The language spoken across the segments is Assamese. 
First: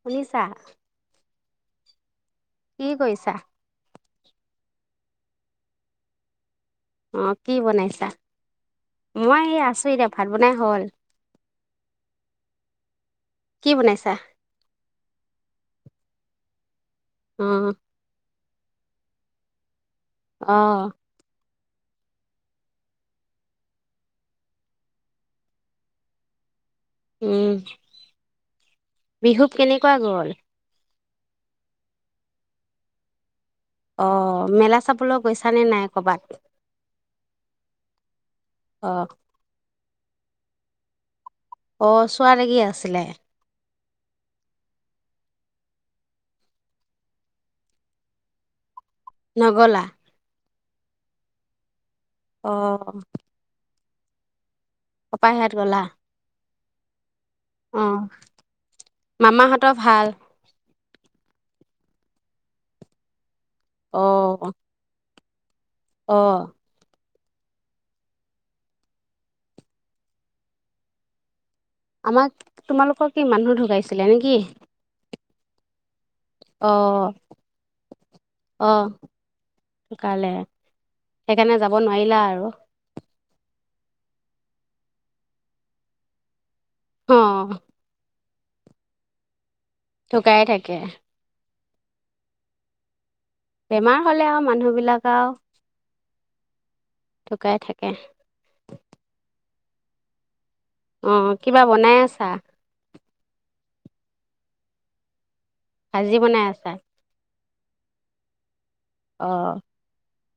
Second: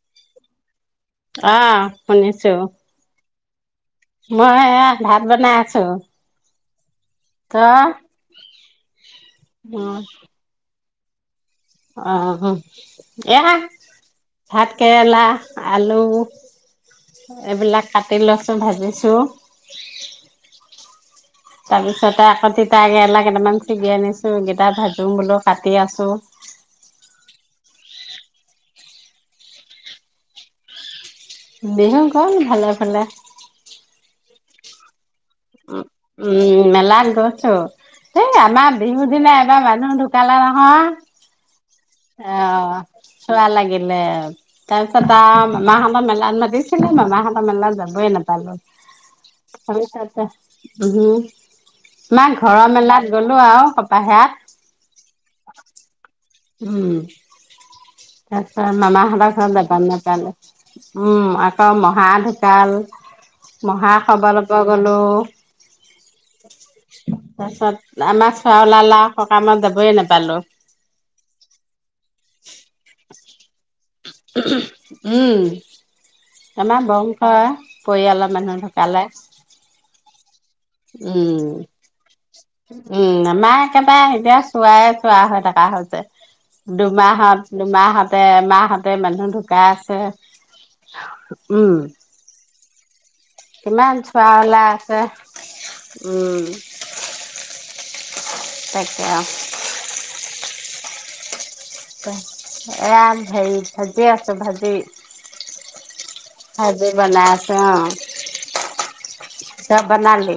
শুনিছা অহ কি কৰিছা মই এয়া ভাত বনাই আছো অ কি বনাইছা তই মই আছো এতিয়া ভাত বনাই হ'ল অহ এয়া কি বনাইছা ভাত কেৰেলা আলু অ এইবিলাক কাটিলো ভাজিছো অ তাৰ পিছতে আকৌ তিতা কেৰেেলা কেইটামান ছেগি আনিছো কেইটা ভাজো বোলো কাটি আছো উম বিহু কেনেকুৱা গল বিহু গ'ল ভালে ভালে অ মেলা চাবলক উম মেলাত গৈছো সেই আমাৰ অ বিহু দিনা এবাৰ মানুহ দুখ পেলা চোৱা নহয় অ লাগি আছিলে চোৱালাগি তাৰপিছত এটা মামাহঁতৰ মেলাত মাতিছিলে মামাহঁতৰ মেলাত যাবই নাপালো নগলা হয় তাতে বহু মাক অ ঘৰৰ মেলাত গ'লো আৰু বাহিৰাত অপায় হাত গলা উম অ তাৰপিছত মামাহঁতৰ ঘৰত গম নাপালো উম আকৌ মহা ঢোকাল অ মহাাসব ল'প গলো অ [inaudible] তাৰ পাছত আমাৰ চোৱা ওলালা সকামত যাবই নাপালো আমাক তোমালোকৰ কি মানুহ ঢোকাইছে গলে নেকি উঁম অ আমাৰ বংশ পৰিয়ালৰ মানুহ অ ঢুকালে ঢুকালে উম সেইকাৰণে যাব নোৱাৰিলা আৰু উম আমাৰ একেবাৰে এতিয়া চোৱাই চোৱা হৈ থকা হৈছে অ দুুমাহত দুুমাহত সিহতে মাহঁতে মানুহ ঢুকাই আছে ঢুকাইয়ে থাকে উম কিমান বেমাৰ হ'লে চোৱা আৰু হলা আছে মানুহবিলাক আৰু উম ঢুকাই থাকে তাকে অ অ কিবা বনাই আছা আৰাম ভেৰি ভাজিয়ে আছোঁ ভাজি ভাজি বনাই আছা অঁ অ' তই বনালি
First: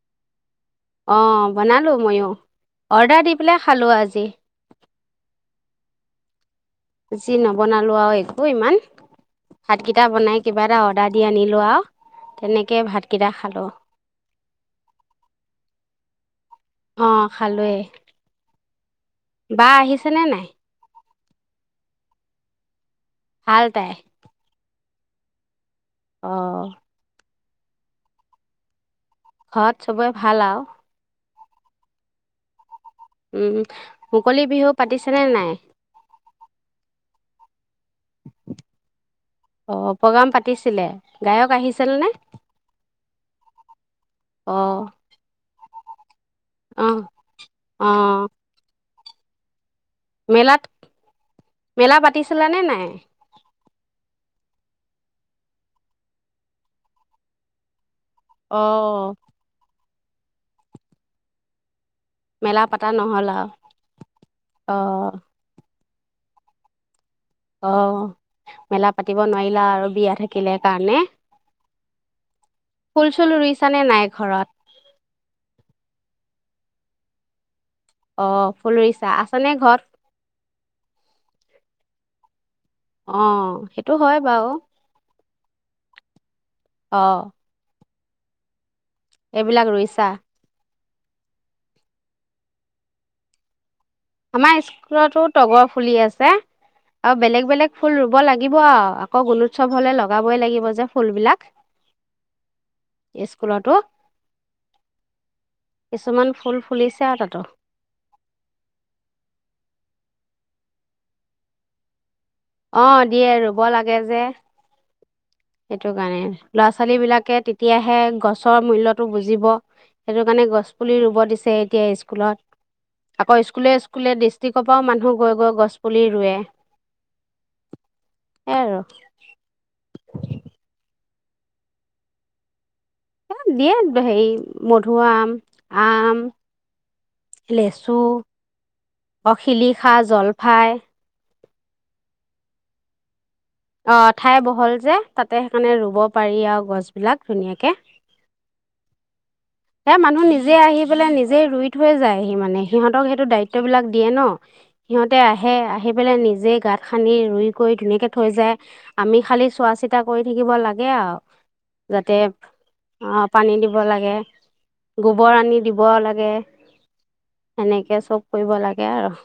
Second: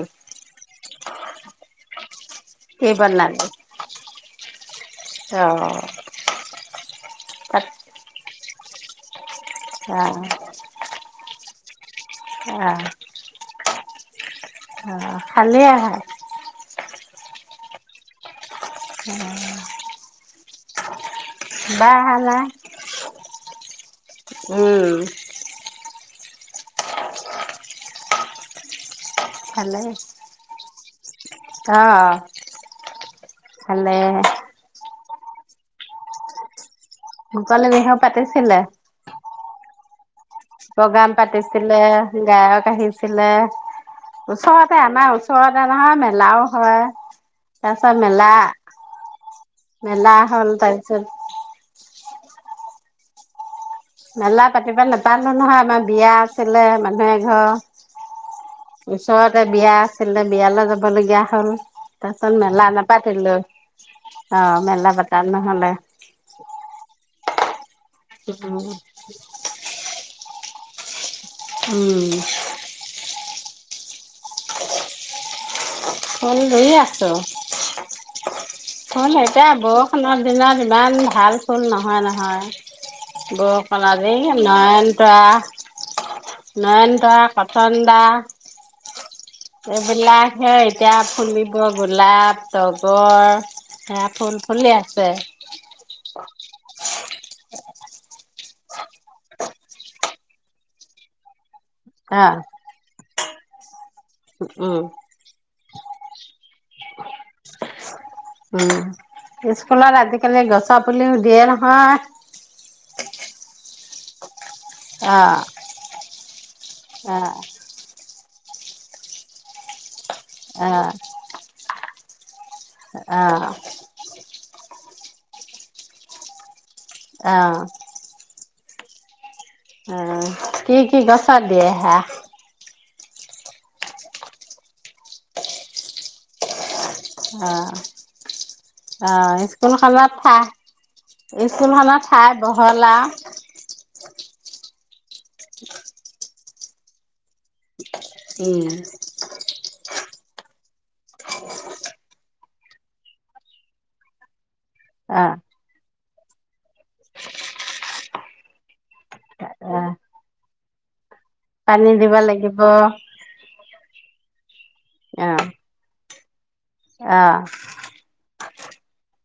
অ বনালো মইয়ো কি অৰ্ডাৰ দি বনালি পেলাই খালোঁ আজি অ [unintelligible] বেছি তাত নবনালো আৰু এক অ ইমান অ ভাতকেইটা বনাই কিবা এটা অৰ্ডাৰ দি আনি লোৱা আৰু অ তেনেকে ভাতকেইটা খালো অ খালি আহা। অ খালোৱৱে উম বা আহিছে নে নাই? বাহ আহা নাই ভাল তাই উম [unintelligible] আহ ঘৰত চবে ভাল আৰু আহ উম মুকলি বিহু পাতিছে নে নাই মুকলি বিহু পাতিছিলে অ প্ৰগ্ৰাম পাতিছিলে প্ৰগ্ৰাম গায়ক পাতিছিলে আহিছিলনে গায়ক আহিছিলে ওচৰতে অ' আমাৰ ওচৰতে অ ম মেলাও হয় অ' তাৰপিছত অ' মেলা মেলা হল মেলাত তাৰছৰত মেলা পাতিছিলা নে নাই মেলা পাতিব নাপালো নহয় আমাৰ বিয়া আছিলে মানুহে ঘৰ অ' ওচৰতে বিয়া আ বিয়ালৈ যাবলগীয়া হ'ল তাৰপছত মেলা পাতা নহ'ল নাপাতিলো আৰু অ মেলা পতা নহলে অ মেলা পাতিব নোৱাৰিলা আৰু বিয়া থাক কিলে কাৰণে উম চল ৰুইছানে নাই ঘৰত ফল ধইে আছো অ ফুল ৰুইছা হল আছানে এতিয়া ঘৰত বৰষুণৰ দিনত ইমান ভাল ফল নহয় অ নহয় বৰ সেইটো কলাজি, হয় বাৰু নয়নতৰা [unintelligible] অ নয়নত কটন বা এইবিলাক ৰুইছা এইবিলাকে এতিয়া ফুলিব গোলাপ তগৰ সেয়া ফুল আমাৰ ফুলি আছে। স্কুলতো তগৰ ফুলি আছে আৰু বেলেগ বেলেগ ফুল ৰুব লাগে দিব আৰু গুণোৎসৱ হলে লগাব লাগিব যে ফুলবলাক আহ স্কুলতো কিছুমান ফুল ফুলিছে আৰু তাতো উম। স্কুলত আজিকালি গছ পুলিও দিয়ে নহয় অ দিয়ে বল লে যে অ', সেইটো কাৰণে ল'ৰা ছোৱালী বিলাকে অ', তেতিয়াহে গছ চৰ মূল্যতটো বুজিব সেইটো কাৰণে গছ পুলি ৰুব দিছে এতিয়া স্কুলত আকৌ স্কুলে স্কুলে ৰাতি কপাও মানুহ গৈ গৈ গছ পুলি ৰুৱে আহ স আৰু উ কি কি গছা দিয়ে আহে দিয়াত হেৰি মধুআম আম অ লেচু অ স্কুল শিলিখা খত থা জলফাই স্কুলখনৰ ঠাই বহলা কঠাই বহল যে তাতে সেইকাৰণে ৰুব পাৰি আৰু গছবিলাক ধুনীয়াকে উম এ মানুহ নিজে আহি পেলাই নিজেই ৰুই থৈ যায় সি মানে সিহঁতক সেইটো দায়িত্ব বিলাক দিয়ে ন সিহঁতে অ', আহে আহি পেলাই নিজে গাত খান্দি ৰুই কৰি ধুনীয়াকে থৈ যায় আমি খালি চোৱা অ', চিতা কৰি থাকিব লাগে আৰু পানী দিব যাতে লাগিব। আহ পানী দিব লাগে গোবৰ আনি দিব লাগে দিয়ে আহ কৰিব লাগে আৰু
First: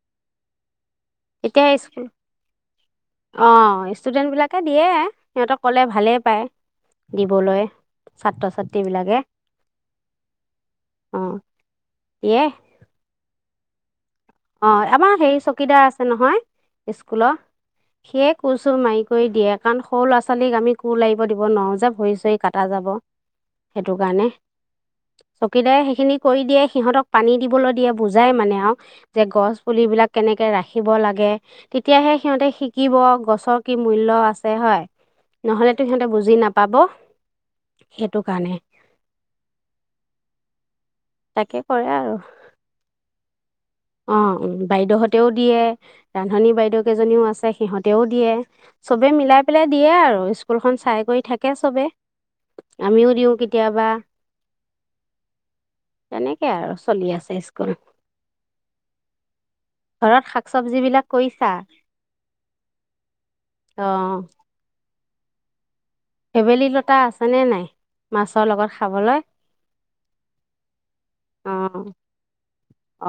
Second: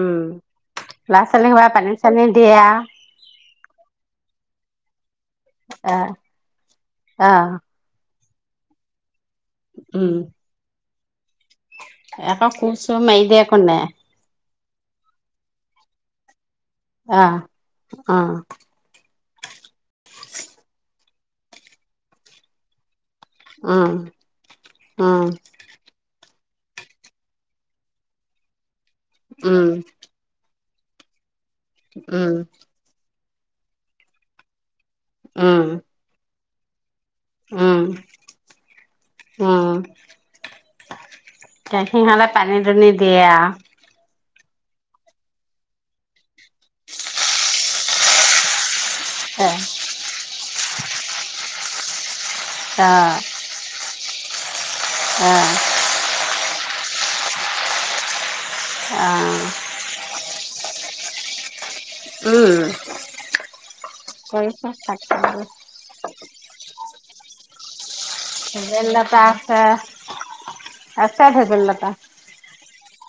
উম ল'ৰা ছোৱালীক হোৱা পানী চানী দিয়া অ ষ্টুডেন্ট বিলাকে দিয়ে সিহঁতক ক'লে অ', ভালেই পায় দিবলৈ উম ছাত্ৰ ছাত্ৰী বিলাকে উম দিয়ে এটা কোৰ চোৰ মাই দে হয় নে অ আমাৰ হে চকীদাৰ আছে নহয় স্কুলৰ আহ অ সিয়ে কৈছো মাইক কৰি দিয়ে কাৰণ সৰু ল'ৰা ছোৱালীক আমি কোৰ লাগিব দিব নোৱাৰো যে ভৰি চৰি কটা যাব সেইটো উম কাৰণে উম চকীদাৰে সেইখিনি কৰি দিয়ে সিহঁতক পানী দিবলৈ দিয়ে বুজাই মানে আৰু যে গছ উম পুলিবিলাক কেনেকে ৰাখি ৰাখিব লাগে তেতিয়াহে উম সিহঁতে শিকিব গছ চৰ কি মূল্য আছে হয় উম নহলেতো সিহঁতে বুজি নাপায় পাব উম উম তাকে গ কৰে আৰু সিহাললে পানী দুনি দিয়ে আৰু অ অ বাইদেউহঁতেও দিয়ে ৰান্ধনী বাইদেউ কেইজনীও আছে সিহঁতেও দিয়ে চবে মিলাই পেলাই অ দিয়ে আৰু স্কুলখন চাই কৰি থাকে চবে আমিও দিওঁ কেতিয়াবা উ তেনেকে আৰু চলি আছে স্কুল আহঁ ঘৰত শাক চব্জ বিলাক কৰিছা উম কৰি থাক অ ফেবেলিনত তাই আছে নে নাই মাছৰ লগত ভেবেল খাবলৈ লতা আছে আছে অ ভেবেল লতা অ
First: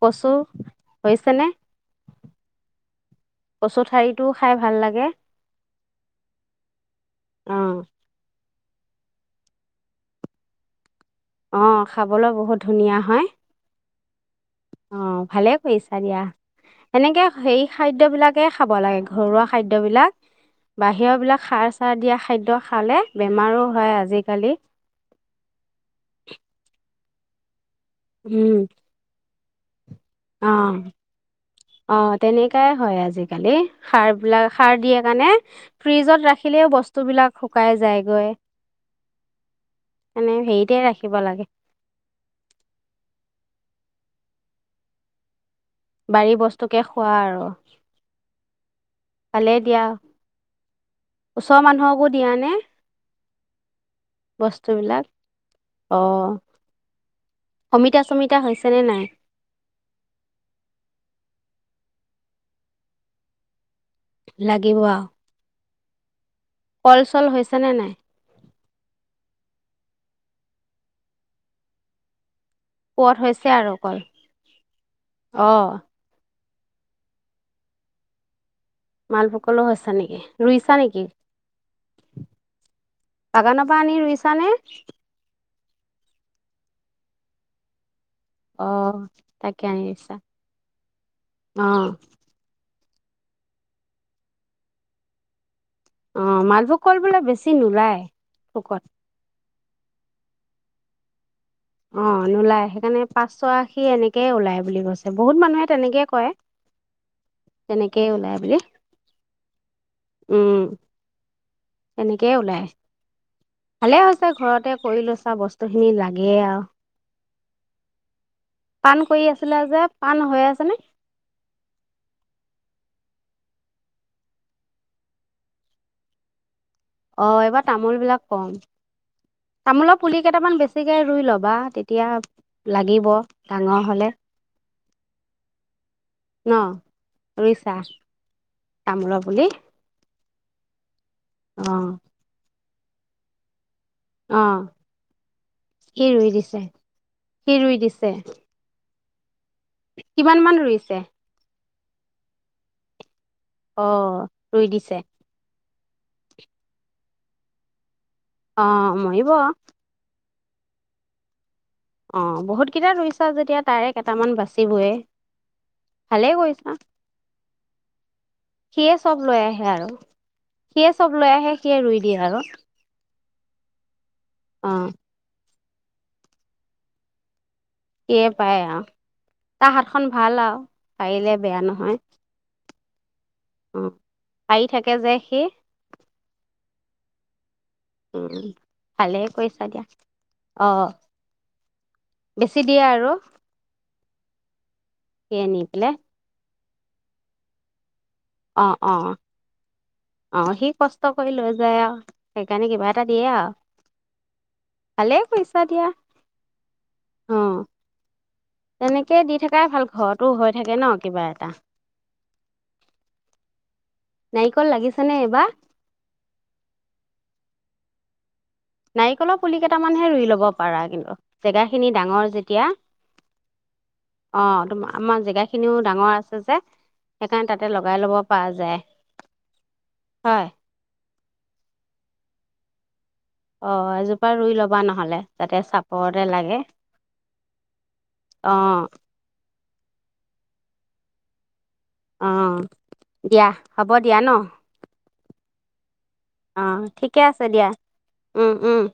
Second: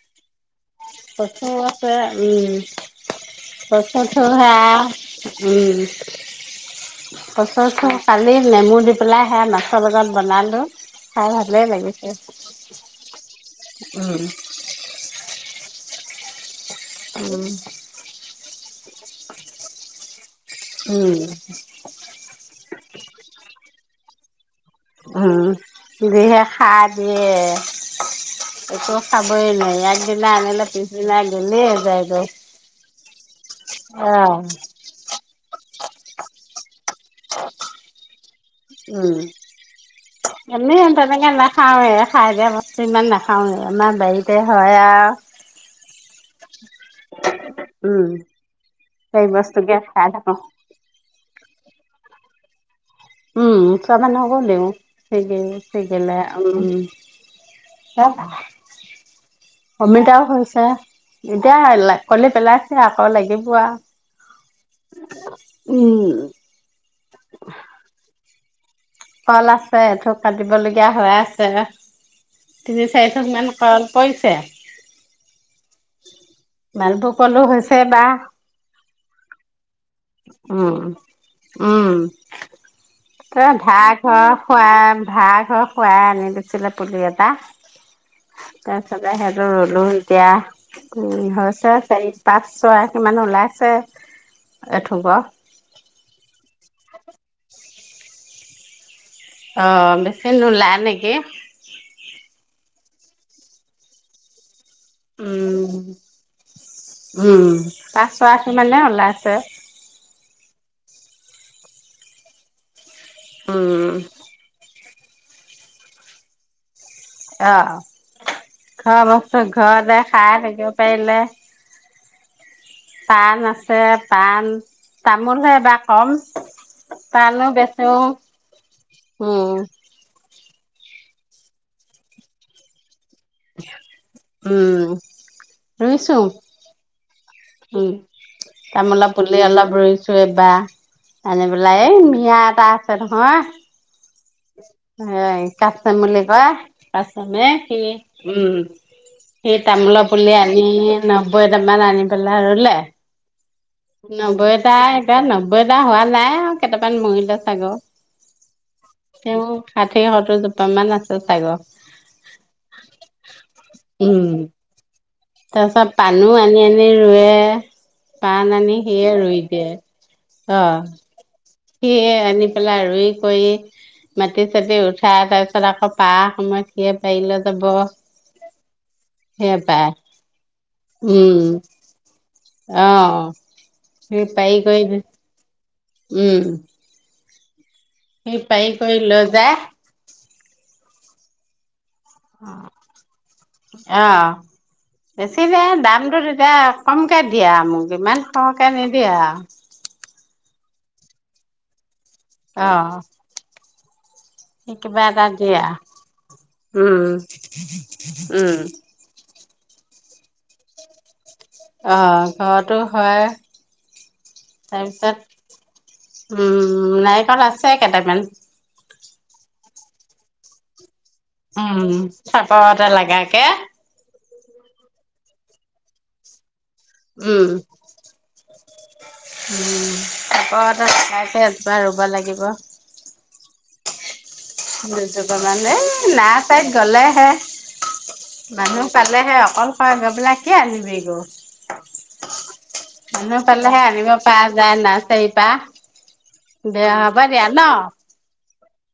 কচো প্ৰচৰ আছে উম কচু ঠাৰিটোও কচুঠোৰ হে খাই ভাল লাগে উম অ কচুঠোৰ খালি নেমু দি পেলাই সেয়া মাছৰ লগত বনালোঁ আহ খাবলৈ বহুত ধুনীয়া হয় উম আহ ভালে হৈ চাৰিয়া এনেকে উম সেই খাদ্যয়বলাকে খাব লাগে ঘৰুৱা খাদ্যবিলাক বাহিৰৰ উম বিলাক সাৰ চাৰ দিয়া খাদ্য খালে বেমাৰো হয় আজিকালি উম দিহে খাই দিয়ে উম এই খ ব লয় অ অ তেনেকাই হয় আজিকালি সাৰ অহ বিলাক সাৰ দিয়ে কাৰণে ফ্ৰিজত ৰাখিলেও বস্তু উম এনে হেৰিতে এনেই ৰাখিব তেনেকে লাগে নাখাওে খাই দিয়া বস্তু ইমান নাখাও আমাৰ বাৰীতে হয় আৰু বাৰী বস্তু কেে খোৱা আৰু উম সেই বস্তুকে খাই থাকো ওচৰ মানুহকো দিয়া নে উম তমানান হ'বলেও বস্তুবিলাক সেই স অ গলে উ অমিতা চমিতা হৈছেনে নাই কমিতাও হৈছে এতিয়া কি পেলাইছে আকৌ লাগিব আৰু লাগিব উম কল চল হৈছে নে নাই কল আছে এইটো কাটিবলগীয়া হৈ আছে তিনি চাৰি পুৱত থোক মান হৈছে আৰু কল পইছে অ মালভোগ কলো হৈছে না মালপকলো আছে উম উম ত বাগানৰ পৰা আনি ভাৰাঘৰ ৰুইছানে খোৱা ভাঁ ঘৰ সু এ আনি দিছিলে পুলি এটা অ তাৰফালেহে তাকে আনি ৰলো ৰুইছা এতিয়া উম অ হৈছে চাৰি পাঁচ ছয় ইমান নোলাইছে এঠুৱা অ মালভোগ কল বোলে বেছি নোলায় কুকত অ বেচি নোলায় নেকি অ নোলায় সেইকাৰণে পাঁচশ আশী এনেকে ওলাই বুলি কৈছে বহুত মানুহে উম তেনেকে কয় উম তেনেকেই ওলাই পাঁচৰাশ বুলি মানে ওলাইছে উম তেনেকেই ওলাই উম ভালে হৈছে ঘৰতে কৰি লচা বস্তু খিনি লাগে আৰু আহ পাণ ঘৰ কৰি মস্ত আছিলা যে ঘৰ পাণ হৈ দেখাই আছে থাকিব নে পাৰিলে পাণ আছে পাণ তামোলহে এবাৰ কম অ পাণো এইবাৰ বেচো তামোল বিলাক কম উম তামোলৰ পুলি কেইটামান বেছি ঠিকে ৰুই ল'বা তেতিয়া লাগিব ডাঙৰ হলে উম ৰুইছো ন ৰুইছা উম তামোলা পুলি অলপ ৰুইছো চয়ে বা আনে অ পেলাই এই মিয়া এটা তে নহয় অ হয় কাচাম সি বুলি ৰুই কোৱা দিছে কাচামে সি ৰুই কি দিছে উম সেই তামোল পুলি কিমান মান আনিলো ৰুইছে নবৈ মাল আনি পেলায় ৰুলে অ ৰুই নব্বৈটা দিছে এটা নব্বৈটা হোৱা নাই আৰু কেইটামান মৰিল টা চাগ অ মৰিব তেওঁ সাতেই সত হৈ যাব প্ৰমাণ আছে চাইগ অ বহুত কেইটা ৰুইছা যেতিয়া তাৰে উম কেইটামান বাচিবয়ে তাৰপিছত পাণো ভালে কৰিছা আনি-আনি ৰুৱে পাণ আনি সিয়ে চব লৈ ৰুই আহে দিয়ে আৰু অ'। সিয়ে চব লৈ আহে ৰুই সিয়ে দিয়ে আৰু আনি পেলাই ৰুই। অই মাটি অ চাতি উঠাই, তাৰপিচত। পিছত আকৌ পাৰা সময়ত সিয়ে পাৰিলে। সিয়ে পাৰে আৰু, সিয়ে তাৰ পায় হাতখন ভাল আৰু, পাৰিলে উম বেয়া নহয়। অ' অ সি পাৰি থাকে যে [unintelligible] সি উম। সি উম, পাৰি কৰি লৈ ভালেই যায় কৰিছা দিয়া। অ'। বেছি দিয়ে আৰু। অ'। বেছি সিয়ে নি নে পেলাই দামটো তেতিয়া। কমকে দিয়া মোক ইমান। অ সৰহকে অ নিদিয়া? অ', সি কষ্ট কৰি লৈ যায় আৰু। সেইকাৰণে কিবা এটা দিয়ে আৰু। সেই কিবা ভালেই এটা কৰিছা দিয়া। উম, অ উম। সেয়াই ভাল ঘৰতো হৈ থাকে ন' কিবা এটা। অ', ঘৰতো হয়। নাৰিকল লাগিছেনে তাৰপিছত, এইবাৰ উম, নাৰিকল আছে। কেইটামান। নাৰিকলৰ পুলি কেইটামানহে ৰুই লব পাৰা কিন্তু। জেগা উম, খিনি ডাঙৰ যেতিয়া চাপৰটা লাগাকে। অ', তুমা আমাৰ জেগা খিনিও ডাঙৰ আছে যে। সেইকাৰণে তাতে লগাই লব পৰা যায়। উম, হয় [inaudible] সে এবাৰ ৰুব লাগিব। অ', আজি। দুজোপামান এই না লাগে তাই গলেহে, অ মানুহ পালেহে, অকল। তই গৈ পেলাই কি আনিবি অ [unintelligible] মানুহ দিয়া পালেহে হ'ব আনিব দিয়া ন পৰা যায় নাৰ্চাৰী পা। অ দিয়া, ঠিকে আছে হবদিয়া দিয়া ন'। উম উম